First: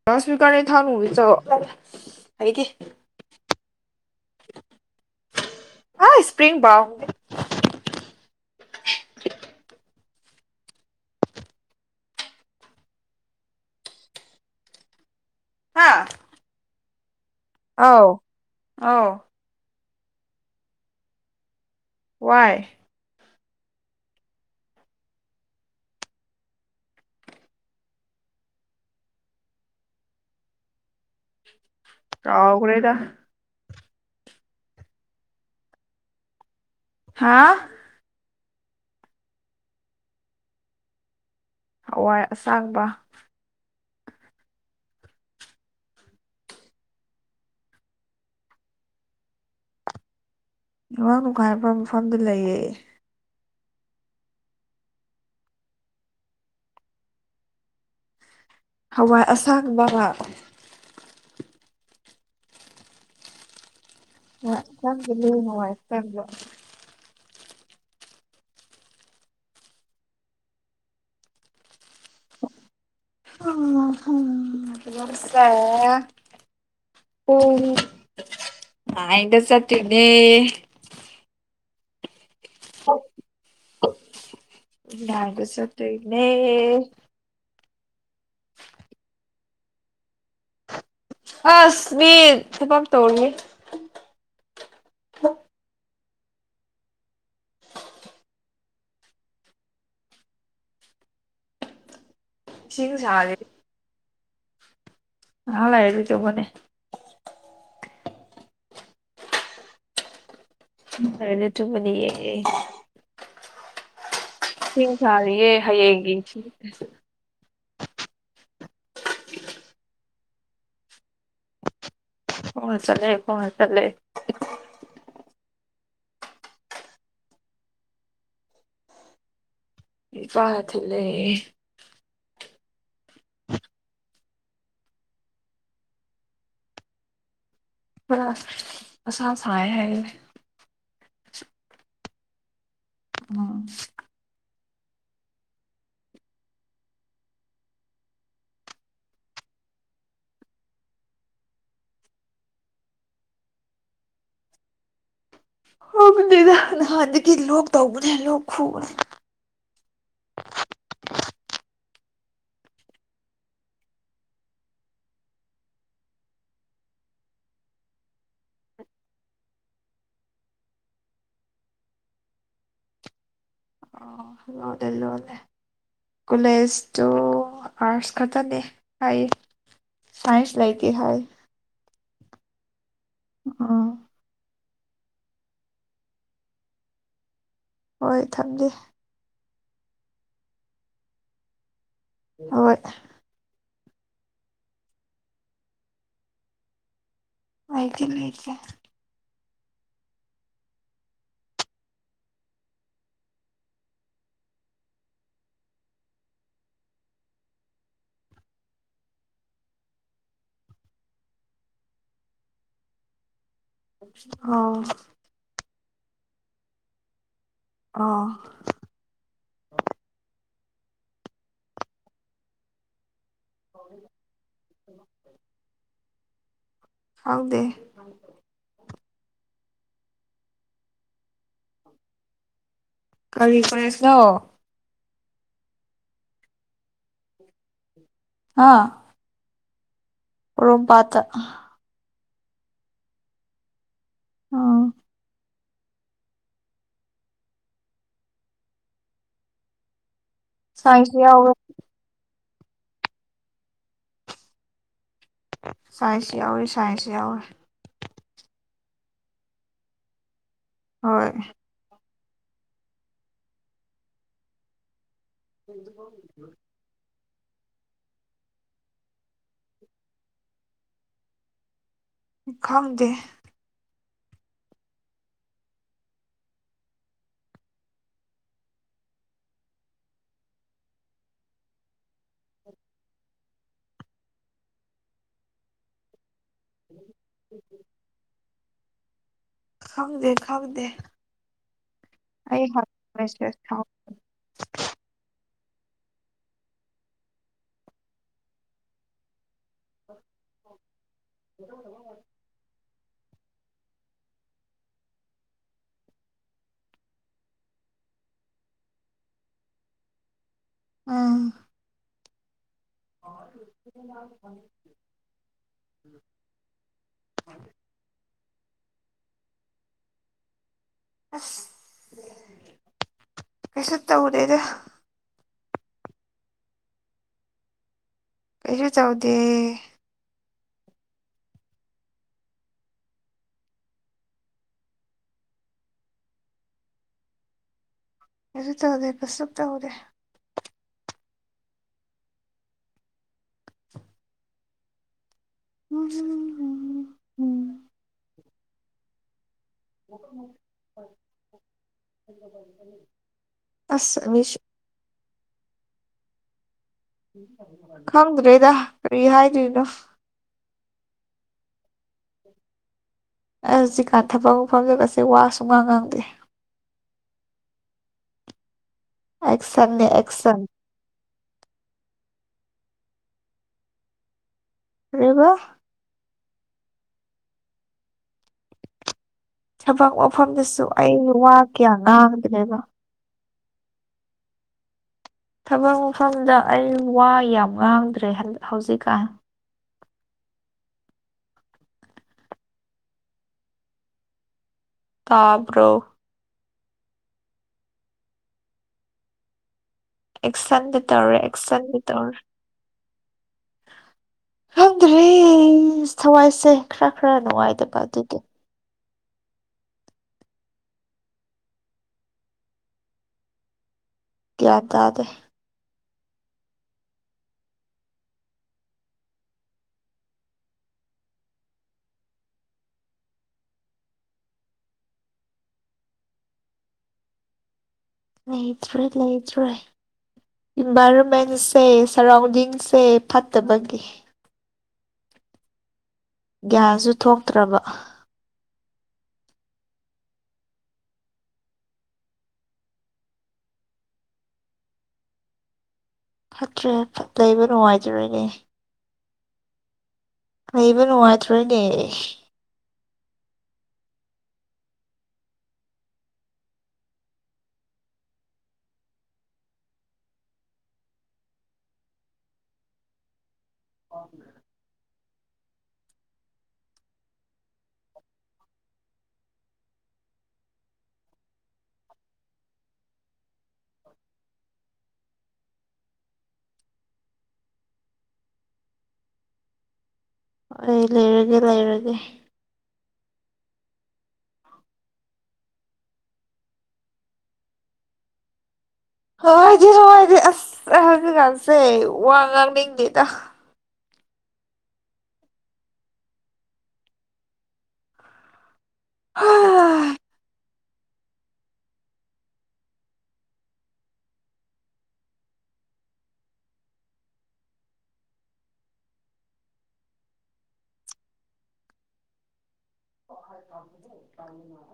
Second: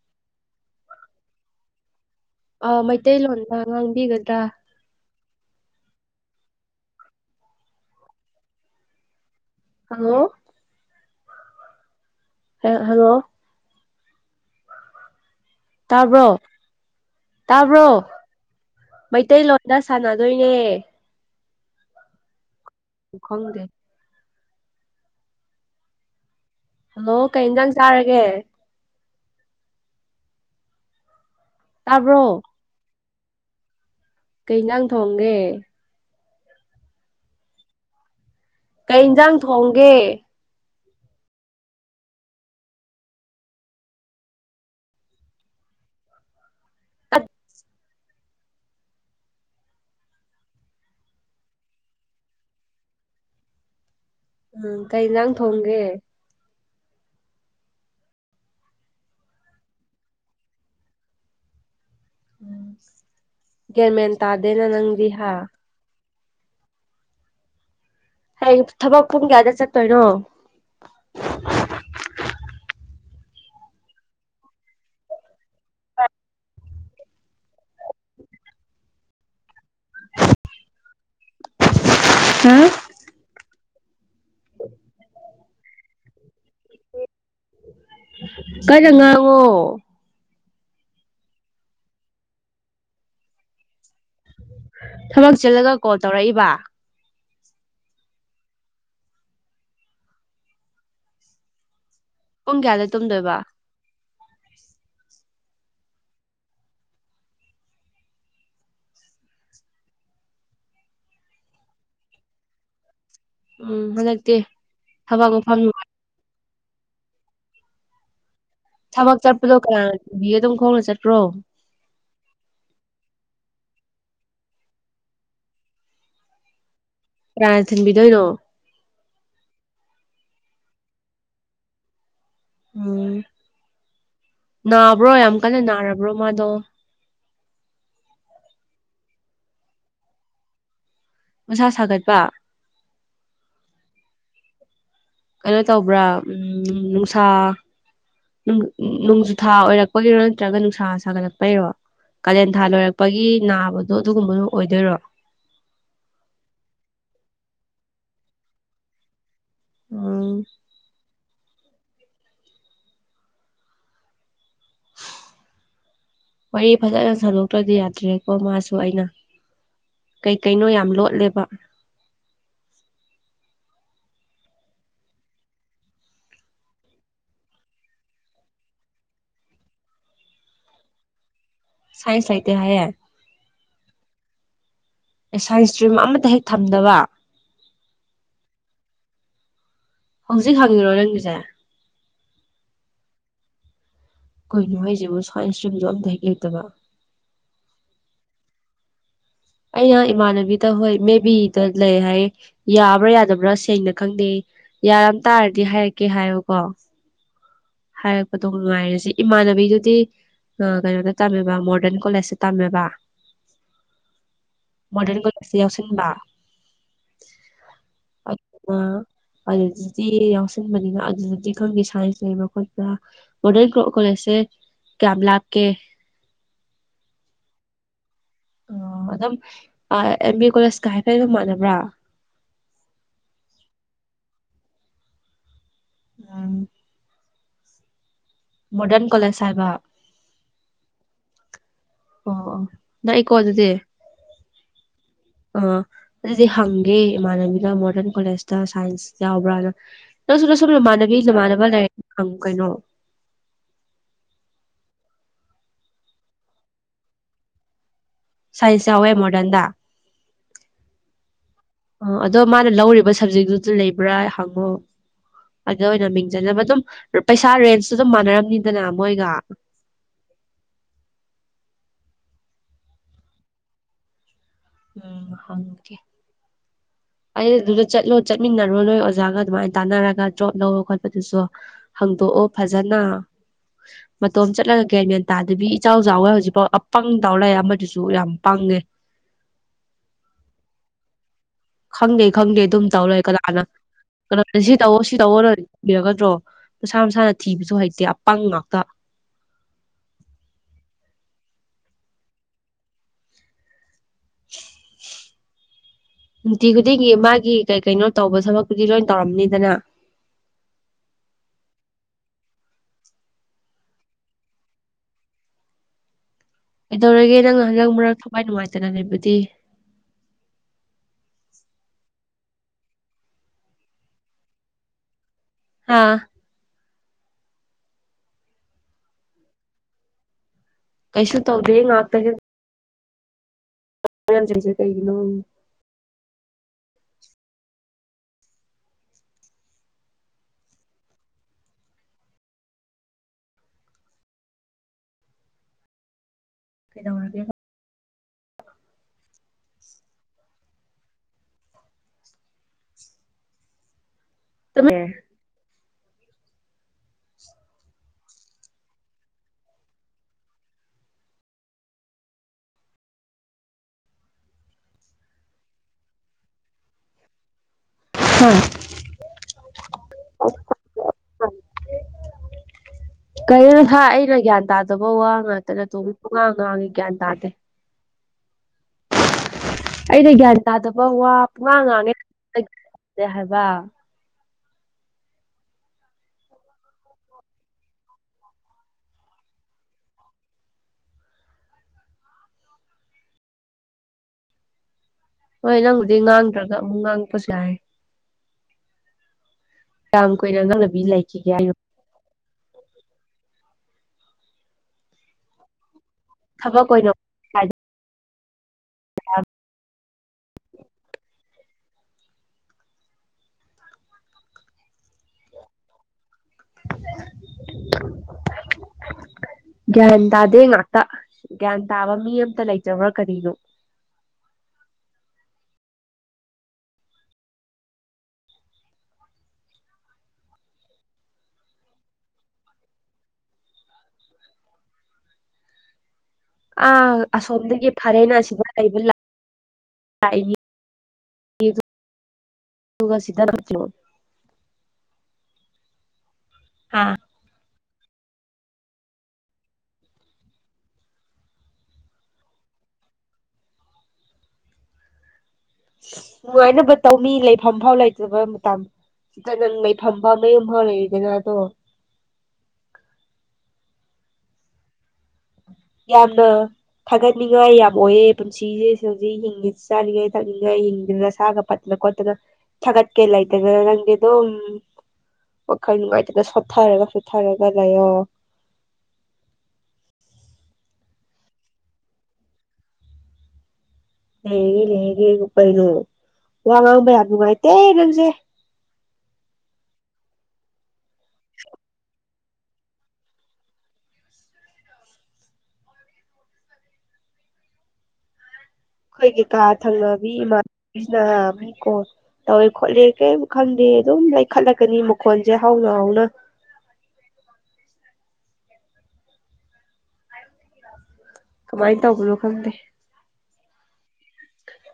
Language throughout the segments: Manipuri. [unintelligible] ꯑꯥ ꯃꯩꯇꯩꯂꯣꯟꯗ ꯉꯥꯡꯕꯤꯒꯗ꯭ꯔꯥ [unintelligible] ꯍꯜꯂꯣ ꯍꯦ ꯍꯜꯂꯣ ꯍꯥꯥ ꯇꯥꯕ꯭ꯔꯣ ꯇꯥꯕ꯭ꯔꯣ ꯑꯧ ꯑꯧ ꯃꯩꯇꯩꯂꯣꯟ ꯗ ꯁꯥꯟꯅꯗꯣꯏꯅꯦ ꯋꯥꯏ ꯎ ꯈꯪꯗꯦ ꯍꯜꯂꯣ ꯀꯩ ꯏꯟꯖꯥꯡ ꯆꯥꯔꯒꯦ ꯇꯥꯕ꯭ꯔꯣ ꯀꯥꯎꯒ꯭ꯔꯦꯗ ꯀꯩ ꯍꯤꯟꯖꯥꯡ ꯊꯣꯡꯒꯦ ꯍꯥꯥ ꯀꯩ ꯍꯤꯟꯖꯥꯡ ꯊꯣꯡꯒꯦ ꯍꯋꯥꯏ ꯑꯁꯥꯡꯕ [inaudible] ꯅꯦꯠꯋꯥꯛ ꯅꯨꯡꯉꯥꯏꯕ ꯃꯐꯝꯗ ꯂꯩꯌꯦ ꯎꯝ ꯀꯩ ꯏꯟꯁꯥꯡ ꯊꯣꯡꯒꯦ ꯍꯋꯥꯏ ꯑꯁꯥꯡꯕꯒ ꯎꯝ ꯒꯤꯌꯥꯟꯃꯦꯟ ꯇꯥꯗꯦꯅ ꯑꯁꯥꯡꯕꯅꯦ ꯅꯪꯗꯤꯍꯥ [inaudible] ꯍꯌꯦꯡ ꯊꯕꯛ ꯄꯨꯡ ꯀꯌꯥꯗ ꯆꯠꯇꯣꯏꯅꯣ ꯑꯥ ꯊꯕꯛꯁꯦ ꯄꯨꯡ ꯅꯥꯏꯟꯗ ꯆꯠꯇꯣꯏꯅꯦ ꯎꯝ ꯅꯥꯏꯟꯗ ꯆꯠꯇꯣꯏꯅꯦ ꯀꯟꯅ ꯉꯥꯡꯉꯣ ꯑꯁ ꯃꯤ ꯊꯕꯛ ꯇꯧꯔꯤ ꯊꯕꯛ ꯆꯤꯜꯂꯒ ꯀꯣꯜ ꯇꯧꯔꯛꯏꯕ ꯄꯨꯡ ꯀꯌꯥꯗ ꯏꯁꯤꯡ ꯁꯥꯔꯤ ꯇꯨꯝꯗꯣꯏꯕ ꯉꯩꯍꯥꯛ ꯂꯩꯔꯗꯤ ꯇꯨꯝꯃꯅꯤ ꯉꯩꯍꯥꯛ ꯂꯩꯔꯗꯤ ꯇꯨꯝꯃꯅꯤꯌꯦ ꯎꯝ ꯍꯣꯔꯦꯟ ꯏꯁꯤꯡ ꯁꯥꯔꯤꯌꯦ ꯍꯌꯦꯡꯒꯤ ꯊꯕꯛ ꯆꯠꯄꯗꯣ ꯀꯅꯥꯅ ꯊꯤꯟꯕꯤꯒꯦ ꯑꯗꯨꯝ ꯈꯣꯡꯅ ꯆꯠꯄ꯭ꯔꯣ ꯈꯣꯡꯅ ꯆꯠꯂꯦ ꯈꯣꯡꯅ ꯆꯠꯂꯦ ꯀꯅꯥꯅ ꯊꯤꯟꯕꯤꯗꯣꯏꯅꯣ ꯏꯄꯥꯅ ꯊꯤꯜꯂꯦ ꯎꯝ ꯅꯥꯕ꯭ꯔꯣ ꯌꯥꯝ ꯀꯟꯅ ꯅꯥꯔꯕ꯭ꯔꯣ ꯃꯥꯗꯣ ꯑꯁꯥ ꯁꯥꯏꯌꯦ ꯍꯥꯏꯌꯦ ꯃꯁꯥ ꯁꯥꯒꯠꯄ ꯎꯝ ꯀꯩꯅꯣ ꯇꯧꯕ꯭ꯔꯥ ꯎꯝ ꯅꯨꯡꯁꯥ ꯅꯣꯡꯖꯨ ꯊꯥ ꯑꯣꯏꯔꯛꯄꯒꯤꯔꯣ ꯅꯠꯇ꯭ꯔꯒ ꯅꯨꯡꯁꯥ ꯁꯥꯒꯠꯂꯛꯄꯒꯤꯔꯣ ꯀꯥꯂꯦꯟꯊꯥ ꯂꯣꯏꯔꯛꯄꯒꯤ ꯅꯥꯕꯗꯣ ꯑꯗꯨꯒꯨꯝꯕꯗꯣ ꯑꯣꯏꯗꯣꯏꯔꯣ ꯈꯪꯗꯦꯗ ꯅꯍꯥꯟꯗꯒꯤ ꯂꯣꯛ ꯇꯧꯕꯅꯦ ꯂꯣꯛ ꯈꯨꯕꯅꯦ ꯎꯝ ꯋꯥꯔꯤ ꯐꯖꯅ ꯁꯥꯟꯗꯣꯛꯇ꯭ꯔꯗꯤ ꯌꯥꯗ꯭ꯔꯦꯀꯣ ꯃꯥꯁꯨ ꯑꯩꯅ ꯀꯩ ꯀꯩꯅꯣ ꯌꯥꯝ ꯂꯣꯠꯂꯦꯕ ꯑꯣ ꯑꯣ ꯂꯣꯠꯂꯦ ꯂꯣꯠꯂꯦ ꯀꯣꯂꯦꯖꯇꯣ ꯑꯥꯔꯠꯁ ꯈꯛꯇꯅꯦ ꯍꯥꯏꯌꯦ ꯁꯥꯏꯟꯁ ꯂꯩꯇ ꯍꯥꯏꯌꯦ ꯁꯥꯏꯟꯁ ꯂꯩꯇꯦ ꯍꯥꯏꯌꯦ ꯑꯣ ꯑꯦ ꯁꯥꯏꯟꯁ ꯁ꯭ꯇꯔꯤꯝ ꯑꯃꯇ ꯍꯦꯛ ꯊꯝꯗꯕ ꯍꯣꯏ ꯊꯝꯗꯦ ꯍꯧꯖꯤꯛ ꯍꯪꯉꯤꯔꯣ ꯅꯪꯒꯤꯁꯦ ꯍꯣꯏ ꯀꯩꯅꯣ ꯍꯥꯏꯁꯤꯕꯨ ꯁꯥꯏꯟꯁ ꯁ꯭ꯇꯔꯤꯝꯁꯨ ꯑꯃꯇ ꯍꯦꯛ ꯂꯩꯇꯕ ꯂꯩꯗꯤ ꯂꯩꯇꯦ ꯑꯩꯅ ꯏꯃꯥꯟꯅꯕꯤꯗ ꯍꯣꯏ ꯃꯦ ꯕꯤꯗ ꯂꯩ ꯍꯥꯏ ꯌꯥꯕ꯭ꯔꯥ ꯌꯥꯗꯕ꯭ꯔꯥ ꯁꯦꯡꯅ ꯈꯪꯗꯦ ꯌꯥꯔꯝꯇꯥꯔꯗꯤ ꯍꯥꯏꯔꯛꯀꯦ ꯍꯥꯏꯌꯦꯕꯀꯣ ꯍꯥꯏꯔꯛꯄꯗꯣ ꯉꯉꯥꯏꯔꯁꯤ ꯏꯃꯥꯟꯅꯕꯤꯗꯨꯗꯤ ꯑ ꯀꯩꯅꯣꯗ ꯇꯝꯃꯦꯕ ꯃꯣꯗꯔꯟ ꯀꯣꯂꯦꯖꯁꯇ ꯇꯝꯃꯦꯕ ꯑꯣ ꯑꯁꯤ ꯌꯥꯎꯁꯤꯟꯕ ꯑꯥ ꯑꯩꯠ ꯅ ꯑꯗꯨꯗꯨꯗꯤ ꯌꯥꯎꯁꯟꯕꯅꯤꯅ ꯑꯗꯨꯗꯗꯤ ꯈꯪꯅꯤ ꯁꯥꯏꯟꯁ ꯂꯩꯕ ꯈꯣꯠꯄ꯭ꯔꯥ ꯃꯣꯗꯔꯟꯣ ꯀꯣꯂꯦꯖꯁꯦ ꯀꯌꯥꯝ ꯂꯥꯞꯀꯦ ꯑꯥꯡꯗꯦ [inaudible] ꯑꯣ ꯑꯗꯨꯝ ꯑꯥ ꯑꯦꯝ ꯕꯤ ꯀꯣꯂꯦꯖꯀ ꯍꯥꯏꯐꯠ ꯗꯨꯝ ꯃꯥꯟꯅꯕ꯭ꯔꯥ ꯀꯔꯤ ꯐ꯭ꯔꯦꯁꯅꯣ ꯃꯣꯗꯔꯟ ꯀꯣꯂꯦꯖꯁ ꯍꯥꯏꯕ ꯄꯣꯔꯣꯝ ꯄꯥꯠꯇ ꯑꯣ ꯑꯣ ꯅꯥꯛꯏꯀꯣ ꯑꯗꯨꯗꯤ ꯎꯝ ꯑ ꯗꯨꯗꯤ ꯍꯪꯒꯦ ꯏꯃꯥꯟꯅꯕꯤꯅ ꯃꯣꯗꯔꯟ ꯀꯣꯂꯦꯖꯇ ꯁꯥꯏꯟꯁ ꯌꯥꯎꯕ꯭ꯔꯥꯅ ꯅꯪꯁꯨ ꯅꯥꯪꯁꯨ ꯅꯃꯥꯟꯅꯕꯤ ꯁꯥꯏꯟꯁ ꯌꯥꯎꯋꯦ ꯅꯃꯥꯟꯅꯕ ꯂꯥꯏꯔꯤꯛ ꯍꯪꯉꯨ ꯀꯩꯅꯣ ꯁꯥꯏꯟꯁꯁꯨ ꯌꯥꯎꯋꯤ ꯁꯥꯏꯟꯁꯁꯨ ꯌꯥꯎꯋꯤ ꯁꯥꯏꯟꯁ ꯌꯥꯎꯋꯦ ꯃꯣꯔꯗꯦꯟꯗ ꯍꯣꯏ ꯑꯣ ꯑꯗꯣ ꯃꯥꯅ ꯂꯧꯔꯤꯕ ꯁꯕꯖꯦꯛꯇꯨꯗꯨ ꯂꯩꯕ꯭ꯔꯥ ꯍꯪꯉꯣ ꯑꯗꯨ ꯑꯣꯏꯅ ꯃꯤꯡꯆꯜꯂꯒꯥ ꯗꯨꯝ ꯄꯩꯁꯥ ꯔꯦꯟꯁꯁꯨ ꯑꯗꯨꯝ ꯃꯥꯟꯅꯔꯝꯅꯤꯗꯅ ꯃꯣꯏꯒ ꯈꯪꯗꯦ ꯎꯝ ꯍꯪꯀꯦ ꯑꯩ ꯑꯗꯨꯗ ꯆꯠꯂꯣ ꯆꯠꯃꯤꯟꯅꯔꯣ ꯅꯣꯏ ꯑꯣꯖꯥꯒ ꯑꯗꯨꯃꯥꯏꯅ ꯇꯥꯟꯅꯔꯒ ꯗ꯭ꯔꯣꯞ ꯂꯣ ꯈꯣꯠꯄꯗꯨꯁꯨ ꯍꯥꯡꯗꯣꯛꯑꯣ ꯐꯖꯟꯅ ꯃꯇꯣꯝ ꯆꯠꯂꯒ ꯀꯦ ꯃꯌꯥꯦꯟ ꯇꯥꯗꯕꯤ ꯏꯆꯥꯎ ꯆꯥꯎꯋꯦ ꯍꯧꯖꯤꯛ ꯑꯄꯪ ꯗꯥꯎꯂꯥꯏ ꯑꯃꯗꯨꯁꯨ ꯌꯥꯝ ꯄꯥꯡꯉꯦ ꯈꯪꯗꯦ ꯈꯪꯗꯦ ꯈꯪꯗꯦ ꯈꯪꯗꯦ ꯑꯩ ꯍ ꯑꯗꯨꯝ ꯇꯧꯔꯣꯏ ꯃꯦꯁꯦꯖ ꯀꯅꯥ--ꯅ ꯊꯥꯎ ꯀꯅꯥꯠꯇ ꯁꯤ ꯇꯧꯑꯣ ꯁꯤ ꯇꯧꯑꯣꯅ ꯕꯤꯔꯒꯗ꯭ꯔꯣ ꯃꯁꯥ ꯃꯁꯥꯅ ꯊꯤꯕꯁꯨ ꯍꯩꯇꯦ ꯑꯄꯪ ꯉꯥꯛꯇ [inaudible] [inaudible] ꯅꯨꯡꯇꯤ ꯈꯨꯗꯤꯡꯒꯤ ꯃꯥꯒꯤ ꯀꯩ ꯀꯩꯅꯣ ꯇꯧꯕ ꯊꯕꯛꯄꯨꯗꯤ ꯂꯣꯏ ꯇꯧꯔꯝꯅꯤꯗꯅ ꯑ [inaudible] ꯀꯩꯗꯧꯔꯒꯦ ꯅꯪꯅ ꯍꯟꯗꯛ ꯃꯔꯛ ꯊꯋꯥꯏ ꯅꯨꯡꯉꯥꯏꯇꯅ ꯂꯩꯕꯗꯤ ꯑꯁ ꯀꯩꯁꯨ ꯇꯧꯗꯦꯗ ꯍꯥꯥ ꯀꯩꯁꯨ ꯆꯥꯎꯗꯦ ꯀꯩꯁꯨ ꯇꯧꯗꯦ ꯉꯥꯛꯇ ꯍꯤꯞ ꯃꯔꯝꯖꯤꯡꯖꯦ ꯀꯩꯒꯤꯅꯣ ꯀꯩꯁꯨ ꯇꯧꯗꯦ ꯕꯁꯨꯞ ꯇꯧꯗꯦ ꯎꯝ ꯀꯩꯗꯧꯔꯒꯦꯕ ꯑꯁ ꯃꯤꯁꯨ ꯇꯨ ꯃꯦ ꯈꯪꯗ꯭ꯔꯦꯗ ꯀꯔꯤ ꯍꯥꯏꯗꯨꯏꯅꯣ ꯑꯩꯍꯨꯖꯤꯀꯥꯟ ꯊꯕꯛ ꯃꯐꯝꯗꯒꯖꯦ ꯋꯥ ꯁꯨꯉꯥꯡ ꯉꯥꯡꯗꯦ꯫ ꯍꯨꯝ ꯑꯦꯛꯁꯟꯅꯦ ꯑꯦꯛꯁꯟ ꯀꯔꯤꯅ ꯊꯥ ꯑꯩꯅ ꯒ꯭ꯌꯥꯟ ꯇꯥ ꯇꯕ ꯋꯥ ꯀꯔꯤꯕ ꯉꯥꯛꯇꯅ ꯅꯇꯣꯝ ꯄꯨꯉꯥꯡ ꯉꯥꯡꯉꯤ ꯒ꯭ꯌꯥꯟ ꯇꯥꯗꯦ꯫ ꯊꯕꯛ ꯑꯩꯅ ꯒ꯭ꯌꯥꯟ ꯃꯐꯝꯗꯁꯨ ꯇꯥꯗꯕ ꯑꯩ ꯋꯥ ꯄꯨꯡꯉꯥ ꯀꯌꯥ ꯉꯥꯡꯉꯦ ꯉꯥꯡꯗ꯭ꯔꯦꯕ ꯍꯥꯏꯕ ꯊꯕꯛ ꯃꯐꯝꯗ ꯑꯩ ꯋꯥ ꯌꯥꯝ ꯉꯥꯡꯗ꯭ꯔꯦ ꯍꯩ ꯍꯧꯖꯤꯛꯀꯥꯟ꯫ ꯍꯣꯏ ꯇꯥꯕ꯭ꯔꯣ ꯅꯪꯕꯨꯗꯤ ꯉꯥꯡꯗ꯭ꯔꯒ ꯑꯃꯨꯛ ꯉꯥꯡꯉꯛꯄꯁꯨ ꯌꯥꯏ꯫ ꯀꯌꯥꯝ ꯀꯨꯏꯅ ꯑꯦꯛꯁꯟꯗ ꯉꯥꯡꯅꯕꯤ ꯇꯧꯔꯦ ꯂꯩꯈꯤꯒꯦ ꯍꯥꯏꯅꯣ ꯑꯦꯛꯁꯟꯗ ꯇꯧꯔꯦ ꯈꯪꯗ꯭ꯔꯦ ꯊꯋꯥꯏꯁꯦ ꯊꯕꯛ ꯈꯔ ꯈꯔ ꯅꯨꯡꯉꯥꯏꯗ ꯄ ꯑꯗꯨꯗꯤ ꯌꯥꯝ ꯒꯌ꯭ꯥꯟ ꯇꯥꯗꯦ [inaudible] ꯒ꯭ꯌꯥꯟ ꯇꯥꯗꯦ ꯉꯥꯛꯇ ꯒ꯭ꯌꯥꯟ ꯇꯥꯕ ꯃꯤ ꯑꯝꯇ ꯂꯩꯇꯔꯕ꯭ꯔ ꯀꯔꯤꯅꯣ꯫ ꯂꯩꯇ꯭ꯔꯦ ꯂꯩꯇ꯭ꯔꯦ꯫ ꯏꯟꯚꯥꯏꯔꯣꯟꯃꯦꯟꯁꯦ ꯁꯔꯥꯎꯟꯗꯤꯡꯁꯦ ꯐꯠꯇꯕꯒꯤ꯫ ꯒ꯭ꯌꯥꯟꯁꯨ ꯑꯥ ꯊꯣꯛꯇ꯭ꯔꯕ ꯑꯁꯣꯝꯗꯒꯤ ꯐꯔꯦꯅ ꯁꯤꯗ ꯂꯩꯕ ꯂꯥꯛ ꯂꯥꯛꯏꯅꯤ ꯏ ꯗꯨ ꯗꯨꯒ ꯁꯤꯗ ꯃꯨꯛꯁꯨ ꯇ꯭ꯔꯦ ꯅꯨꯡꯉꯥꯏꯅꯕ ꯐꯠ ꯂꯩꯕ ꯅꯨꯡꯉꯥꯏꯖꯔꯦ ꯅꯦ ꯂꯩꯕ ꯅꯨꯡꯉꯥꯏꯇ꯭ꯔꯦꯅꯦ ꯅꯨꯡꯉꯥꯏꯅꯕ ꯇꯧꯅꯤ ꯂꯩꯐꯝꯐꯥꯎ ꯂꯩꯇ꯭ꯔꯕ ꯃꯇꯝ ꯁꯤꯗ ꯅꯪ ꯂꯩꯩꯐꯝꯕꯧ ꯅꯌꯨꯝꯐꯥꯎ ꯂꯩꯔꯤꯗꯅ ꯑꯗꯣ ꯑꯣ ꯌꯥꯝꯅ ꯊꯥꯒꯠꯅꯤꯡꯉꯥꯏ ꯌꯥꯝ ꯑꯣꯏꯌꯦ ꯄꯨꯟꯁꯤꯖꯦ ꯁꯧꯖꯤꯛ ꯍꯤꯡꯉꯤ ꯆꯥꯅꯤꯡꯉꯦ ꯊꯛꯅꯤꯡꯉꯥꯏ ꯍꯤꯡꯗꯅ ꯁꯥꯒ ꯐꯠꯅ ꯈꯣꯠꯇꯅ ꯊꯒꯠꯀꯦ ꯂꯩꯇꯗꯅ ꯀꯦ ꯅꯪꯗꯤ ꯑꯗꯨꯝ ꯋꯥꯈꯜ ꯅꯨꯡꯉꯥꯏꯇꯅ ꯁꯣꯠꯊꯔꯒ ꯁꯣꯠꯊꯔꯒ ꯂꯩꯌꯣ꯫ ꯑꯩ ꯂꯩꯔꯒꯦ ꯂꯩꯔꯒꯦ ꯂꯩꯔꯒꯦ ꯂꯩꯔꯒꯦꯕꯨ ꯀꯩꯅꯣ ꯋꯥ ꯉꯥꯡꯕ ꯌꯥꯝ ꯅꯨꯡꯉꯥꯏꯇꯦ ꯅꯪꯖꯦ꯫ ꯍꯣꯏꯗꯤ ꯍꯣꯏꯗꯤ ꯑꯁ ꯑꯩ ꯍꯧꯖꯤꯀꯥꯟꯁꯦ ꯋꯥ ꯉꯥꯡꯅꯤꯡꯗꯦꯗ꯫ ꯈꯣꯏꯒꯤ ꯀꯥ ꯊꯪꯅꯕꯤ ꯏꯃꯥꯟꯅꯕꯤꯅ ꯃꯤ ꯀꯣꯜ ꯇꯧꯋꯤ ꯈꯣꯠꯂꯤ ꯀꯩꯝ ꯈꯪꯗꯦ ꯑꯗꯨꯝ ꯂꯩꯈꯠꯂꯛꯀꯅꯤ ꯃꯈꯣꯟꯖꯦ ꯍꯧꯅ ꯍꯧꯅ꯫ ꯀꯃꯥꯏꯅ ꯇꯧꯕꯅꯣ ꯈꯪꯗꯦ꯫ [inaudible]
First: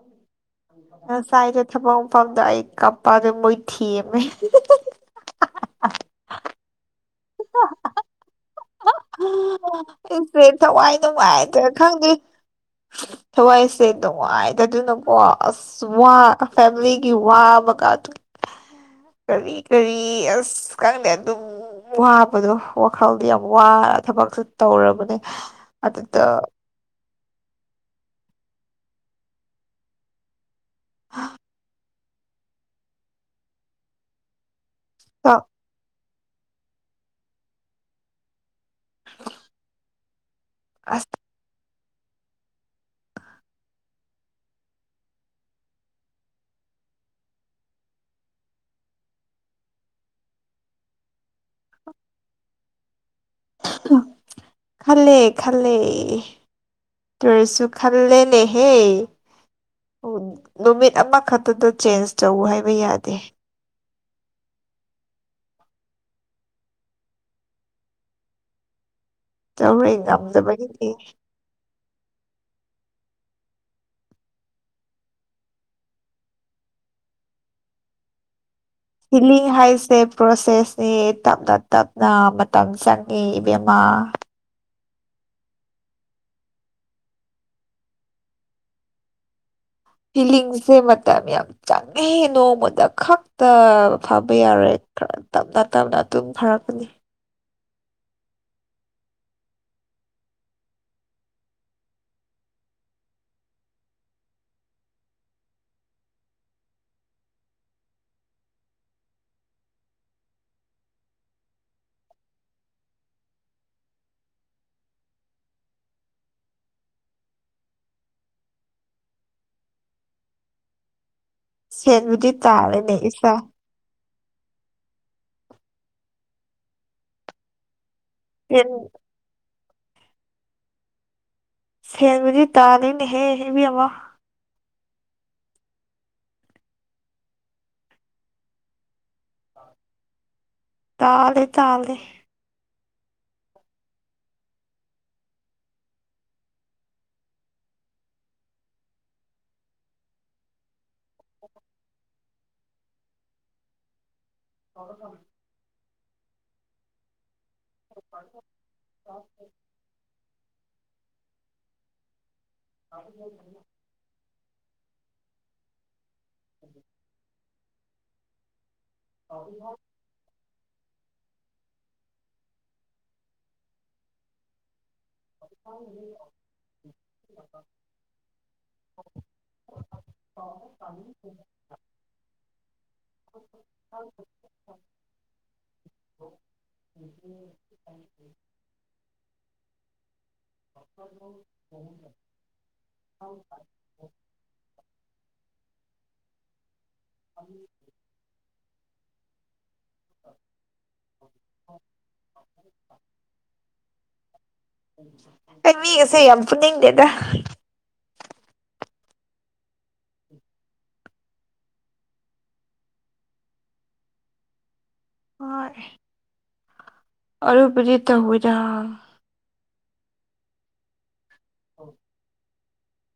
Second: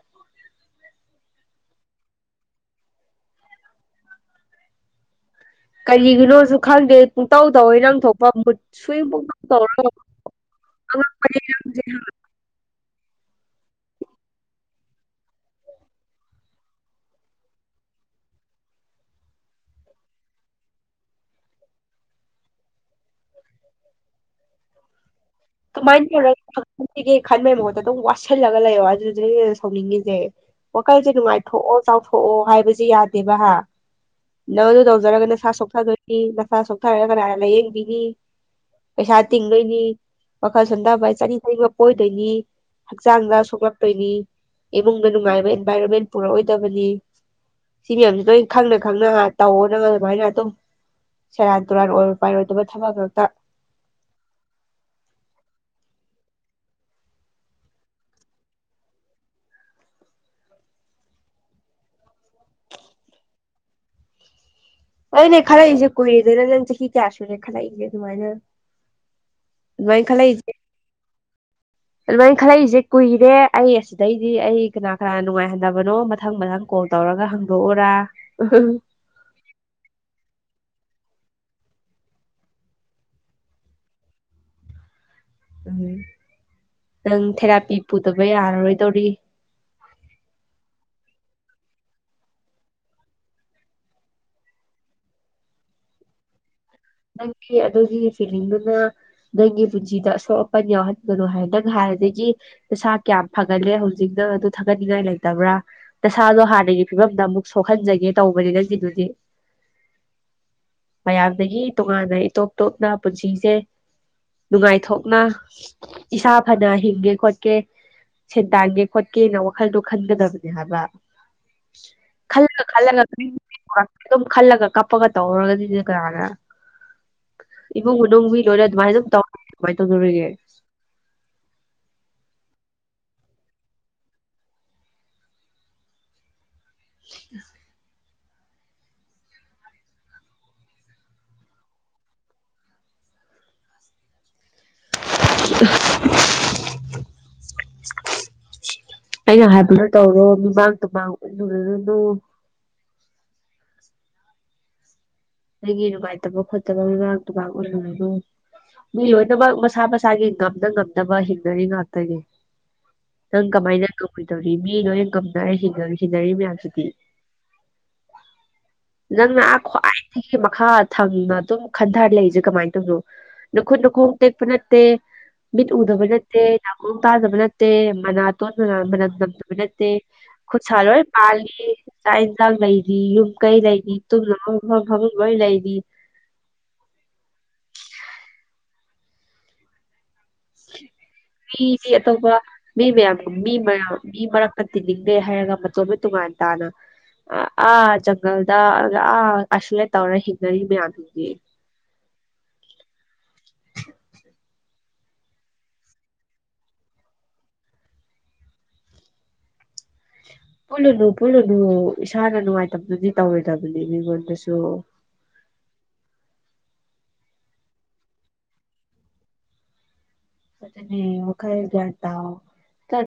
ꯉꯁꯥꯏꯗꯣ ꯊꯕꯛ ꯃꯐꯝꯗ ꯑꯩ ꯀꯞꯄꯗꯣ ꯃꯣꯏ ꯊꯦꯝꯃꯦ ꯀꯔꯤꯒꯤꯅꯣꯖꯨ ꯈꯪꯗꯦ ꯄꯨꯡꯇꯧ ꯇꯧꯏ ꯅꯪꯊꯣꯛꯄ ꯃꯨꯠ ꯁ꯭ꯋꯤꯡ ꯄꯨꯡꯇꯧ ꯇꯧꯔ ꯍꯦ ꯊꯋꯥꯏ ꯅꯨꯡꯉꯥꯏꯇꯦ ꯈꯪꯗꯦ ꯊꯋꯥꯏꯁꯦ ꯅꯨꯡꯉꯥꯏꯇꯗꯅ ꯀꯦ ꯑꯁ ꯋꯥ ꯑ ꯐꯦꯝꯂꯤꯒꯤ ꯋꯥ ꯃꯀꯥ ꯑꯗꯨꯒꯤ ꯀꯔꯤ ꯀꯔꯤ ꯑꯁ ꯈꯪꯗꯦ ꯑꯗꯨꯝ ꯋꯥꯕꯗꯣ꯫ ꯋꯥꯈꯜꯗꯤ ꯌꯥꯝ ꯋꯥ ꯊꯕꯛꯁꯨ ꯇꯧꯔꯕꯅꯦ ꯑꯗꯨꯗ ꯈꯟꯒꯦ ꯈꯟꯕꯩ ꯃꯍꯨꯠꯇ ꯑꯗꯨꯝ ꯋꯥꯠꯁꯤꯜꯂꯒ ꯂꯩꯌꯣ ꯑꯗꯨꯗꯨꯗ ꯑ ꯁꯧꯅꯤꯡꯉꯤꯁꯦ ꯋꯥꯈꯜꯁꯦ ꯅꯨꯡꯉꯥꯏꯊꯣꯛꯑꯣ ꯆꯥꯎꯊꯣꯛꯑꯣ ꯍꯥꯏꯕꯁꯦ ꯌꯥꯗꯦꯕ ꯍꯥ ꯅꯪ ꯑꯗꯨ ꯇꯧꯖꯔꯒ ꯅꯁꯥ ꯁꯣꯛꯊꯗꯣꯏꯅꯤ ꯅꯁꯥ ꯁꯣꯛꯊꯔꯒ ꯀꯅꯥꯅ ꯂꯥꯏꯌꯦꯡꯕꯤꯅꯤ ꯄꯩꯁꯥ ꯇꯤꯡꯗꯣꯏꯅꯤ ꯋꯥꯈꯜ ꯑꯁ ꯁꯣꯟꯗꯕꯩ ꯆꯅꯤꯡ ꯊꯛꯅꯤꯡꯕ ꯄꯣꯏꯗꯣꯏꯅꯤ ꯍꯛꯆꯥꯡꯗ ꯁꯣꯛꯂꯛꯇꯣꯏꯅꯤ ꯏꯃꯨꯡꯗ ꯅꯨꯡꯉꯥꯏꯕ ꯏꯟꯚꯥꯏꯔꯣꯟꯃꯦꯟ ꯄꯨꯔꯛꯑꯣꯏꯗꯕꯅꯤ ꯁꯤ ꯃꯌꯥꯝꯖꯦ ꯂꯣꯏ ꯈꯪꯅ ꯈꯪꯅ ꯉꯛ ꯇꯧꯑꯧꯗ꯭ꯔꯒꯅ ꯑꯗꯨꯃꯥꯏꯅ ꯑꯗꯨꯝ ꯁꯦꯔꯥꯟ ꯇꯨꯔꯥꯟ ꯑꯣꯏꯔ ꯄꯥꯏꯔꯣꯏꯗꯕ ꯊꯕꯛ ꯉꯛꯇ ꯈꯜꯂꯦ ꯈꯜꯂꯦ ꯇꯨꯔꯤꯁ ꯆꯨ ꯈꯜꯂꯦꯅꯦꯍꯦ ꯑꯣ ꯅꯨꯃꯤꯠ ꯑꯃꯈꯛꯇꯗ ꯆꯦꯟꯖ ꯇꯧ ꯍꯥꯏꯕ ꯌꯥꯗꯦ ꯑꯣꯏꯅꯦ ꯈꯜꯂꯛꯏꯖꯦ ꯀꯨꯏꯔꯦꯗ ꯅꯪ ꯆꯍꯤ ꯀꯌꯥ ꯁꯨꯔꯦ ꯈꯜꯂꯛꯏꯖꯦ ꯑꯗꯨꯃꯥꯏꯅ ꯇꯧꯔꯣꯏ ꯑꯗꯨꯃꯥꯏꯅ ꯉꯝꯗꯕꯒꯤꯗꯤ ꯑꯗꯨꯃꯥꯏꯟ ꯈꯜꯂꯛꯏꯖꯦ ꯀꯨꯏꯔꯦ ꯑꯩ ꯑꯁꯤꯗꯩꯗꯤ ꯑꯩ ꯀꯅꯥ ꯀꯅꯥꯅ ꯅꯨꯡꯉꯥꯏꯍꯟꯗꯕꯅꯣ ꯃꯊꯪ ꯃꯊꯪ ꯀꯣꯜ ꯇꯧꯔꯒ ꯍꯥꯡꯗꯣꯛꯎꯔꯥ ꯍꯤꯂꯤꯡ ꯍꯥꯏꯁꯦ ꯄ꯭ꯔꯣꯁꯦꯁꯅꯦ ꯇꯞꯅ ꯇꯞꯅ ꯃꯇꯝ ꯆꯪꯉꯦ ꯏꯕꯦꯝꯃꯥ ꯎꯝ ꯅꯪ ꯊꯦꯔꯥꯄꯤ ꯄꯨꯗꯕ ꯌꯥꯔꯔꯣꯏꯗꯧꯔꯤ ꯐꯤꯂꯤꯡꯁꯦ ꯃꯇꯝ ꯌꯥꯝ ꯆꯪꯉꯦꯍꯦ ꯅꯣꯡꯃꯥꯗ ꯈꯛꯇ ꯐꯕ ꯌꯥꯔꯣꯏ ꯈꯔ ꯇꯞꯅ ꯇꯞꯅ ꯑꯇꯨꯝ ꯐꯔꯛꯀꯅꯤ ꯅꯪꯒꯤ ꯑꯗꯨꯒꯤ ꯐꯤꯂꯤꯡꯗꯨꯅ ꯅꯪꯒꯤ ꯄꯨꯟꯁꯤꯗ ꯑꯁꯣꯛ ꯑꯄꯟ ꯌꯥꯎꯍꯟꯒꯅꯣ ꯍꯥꯏ ꯅꯪ ꯍꯥꯟꯅꯗꯒꯤ ꯅꯁꯥ ꯀꯌꯥꯝ ꯐꯥꯒꯠꯂꯦ ꯍꯧꯖꯤꯛ ꯅꯪ ꯑꯗꯨ ꯊꯒꯠ ꯅꯁꯥꯗꯣ ꯍꯥꯟꯅꯒꯤ ꯐꯤꯕꯝꯗ ꯑꯃꯨꯛ ꯁꯣꯛꯍꯟꯖꯒꯦ ꯇꯧꯕꯅꯦ ꯅꯪꯒꯤꯗꯨꯗꯤ [unintelligible] ꯃꯌꯥꯝꯗꯒꯤ ꯇꯣꯉꯥꯟꯅ ꯏꯇꯣꯞ ꯇꯣꯞꯅ ꯄꯨꯟꯁꯤꯖꯦ ꯅꯨꯡꯉꯥꯏꯊꯣꯛꯅ ꯏꯁꯥ ꯐꯅ ꯍꯤꯡꯒꯦ ꯈꯣꯠꯀꯦ ꯁꯦꯟ ꯇꯥꯟꯒꯦ ꯈꯣꯠꯀꯦꯅ ꯋꯥꯈꯜꯗꯣ ꯈꯟꯒꯗꯕꯅꯦ ꯍꯥꯏꯕ ꯁꯦꯟꯕꯨꯗꯤ ꯈꯜꯂ ꯇꯥꯜꯂꯤꯅꯦ ꯈꯜꯂꯒ ꯏꯆꯥ [inaudible] ꯑꯗꯨꯝ ꯈꯜꯂꯒ ꯀꯞꯄꯒ ꯇꯧꯔꯒꯗꯤꯗꯤ ꯀꯅꯥꯅ ꯏꯃꯨꯡ ꯃꯅꯨꯡ ꯃꯤ ꯂꯣꯏꯅ ꯁꯦꯟ ꯑꯗꯨꯃꯥꯏꯅ ꯑꯗꯨꯝ ꯇꯧꯔꯒ ꯑꯗꯨꯃꯥꯏ ꯇꯧꯗꯧꯔꯤꯒꯦ ꯁꯦꯟꯕꯨꯗꯤ ꯇꯥꯂꯤꯅꯦꯍꯦ ꯏꯕꯦꯝꯃꯥ [inaudible] ꯇꯥꯜꯂꯦ ꯇꯥꯜꯂꯦ [inaudible] ꯑꯩꯅ ꯍꯥꯏꯕꯗꯣ ꯇꯧꯔꯣ ꯃꯤꯃꯥꯡ ꯇꯨꯃꯥꯡ ꯎꯠꯂꯨꯔꯨꯔꯨꯅꯨ [unintelligible] ꯑꯩꯒꯤ ꯅꯨꯡꯉꯥꯏꯇꯕ ꯈꯣꯠꯇꯕ ꯃꯤꯃꯥꯡ ꯇꯨꯃꯥꯡ ꯎꯠꯂꯨꯔꯅꯨ ꯃꯤ ꯂꯣꯏꯅꯃꯛ ꯃꯁꯥ ꯃꯁꯥ ꯆꯥꯒꯤ ꯉꯝꯅ ꯉꯝꯅꯕ ꯍꯤꯡꯅꯔꯤ ꯉꯥꯛꯇꯅꯦ ꯅꯪ ꯀꯃꯥꯏꯅ ꯉꯝꯃꯣꯏꯗꯧꯔꯤ ꯃꯤ ꯂꯣꯏꯅ ꯉꯝꯅꯔ ꯍꯤꯡꯅꯔꯤꯁꯤ ꯍꯤꯡꯅꯔꯤ ꯃꯌꯥꯝꯁꯤꯗꯤ ꯅꯪꯅ ꯑꯥ ꯈ꯭ꯋꯥꯏꯗꯒꯤ ꯃꯈꯥ ꯊꯪꯅ ꯑꯗꯨꯝ ꯈꯟꯊꯔ ꯂꯩꯖꯦ ꯀꯃꯥꯏ ꯇꯧꯅꯣ ꯅꯨꯈꯨꯠ ꯅꯨꯈꯣꯡ ꯇꯦꯛꯄ ꯅꯠꯇꯦ ꯃꯤꯠ ꯎꯗꯕ ꯅꯠꯇꯦ ꯅꯥꯀꯣꯡ ꯇꯥꯗꯕ ꯅꯠꯇꯦ ꯃꯅꯥꯇꯣꯟ ꯃꯥꯅ ꯃꯅꯝ ꯅꯝꯗꯕ ꯅꯠꯇꯦ ꯈꯨꯠꯁꯥ ꯂꯣꯏ ꯄꯥꯜꯂꯤ ꯆꯥꯛ ꯌꯦꯟꯁꯥꯡ ꯂꯩꯔꯤ ꯌꯨꯝ ꯀꯩ ꯂꯩꯔꯤ ꯇꯨꯝꯅꯕ ꯃꯐꯝ ꯗꯨꯝ ꯂꯣꯏ ꯂꯩꯔꯤ [inaudible] ꯃꯤꯖꯦ ꯑꯇꯣꯞꯄ ꯃꯤ ꯃꯌꯥꯝ ꯃꯤ ꯃꯌꯥꯝ ꯃꯤ ꯃꯔꯛ ꯄꯠ ꯇꯤꯅꯤꯡꯗꯦ ꯍꯥꯏꯔꯒ ꯃꯇꯣꯝꯗ ꯇꯣꯉꯥꯟ ꯇꯥꯅ ꯑ ꯑꯥ ꯖꯪ ꯒꯜꯗꯥ ꯑ ꯑꯥ ꯑꯁ꯭ꯌꯦꯠ ꯇꯧꯔ ꯍꯤꯡꯅꯔꯤ ꯃꯌꯥꯝꯖꯤꯗꯤ [inaudible] ꯑꯩ ꯃꯤꯒꯁꯦ ꯌꯥꯝ ꯄꯨꯟꯅꯤꯡꯗꯦꯗ ꯄꯨꯜꯂꯨꯅꯨ ꯄꯨꯜꯂꯨꯅꯨ ꯏꯁꯥꯅ ꯅꯨꯡꯉꯥꯏꯇꯕꯗꯨꯗꯤ ꯇꯧꯔꯣꯏꯗꯕꯅꯤ ꯃꯤꯉꯣꯟꯗꯁꯨ ꯍꯣꯏ ꯑꯗꯨꯕꯨꯗꯤ ꯇꯧꯔꯣꯏꯗ ꯆꯠꯂꯅꯤ ꯋꯥꯈꯜ ꯒ꯭ꯌꯥꯟ ꯇꯥꯎ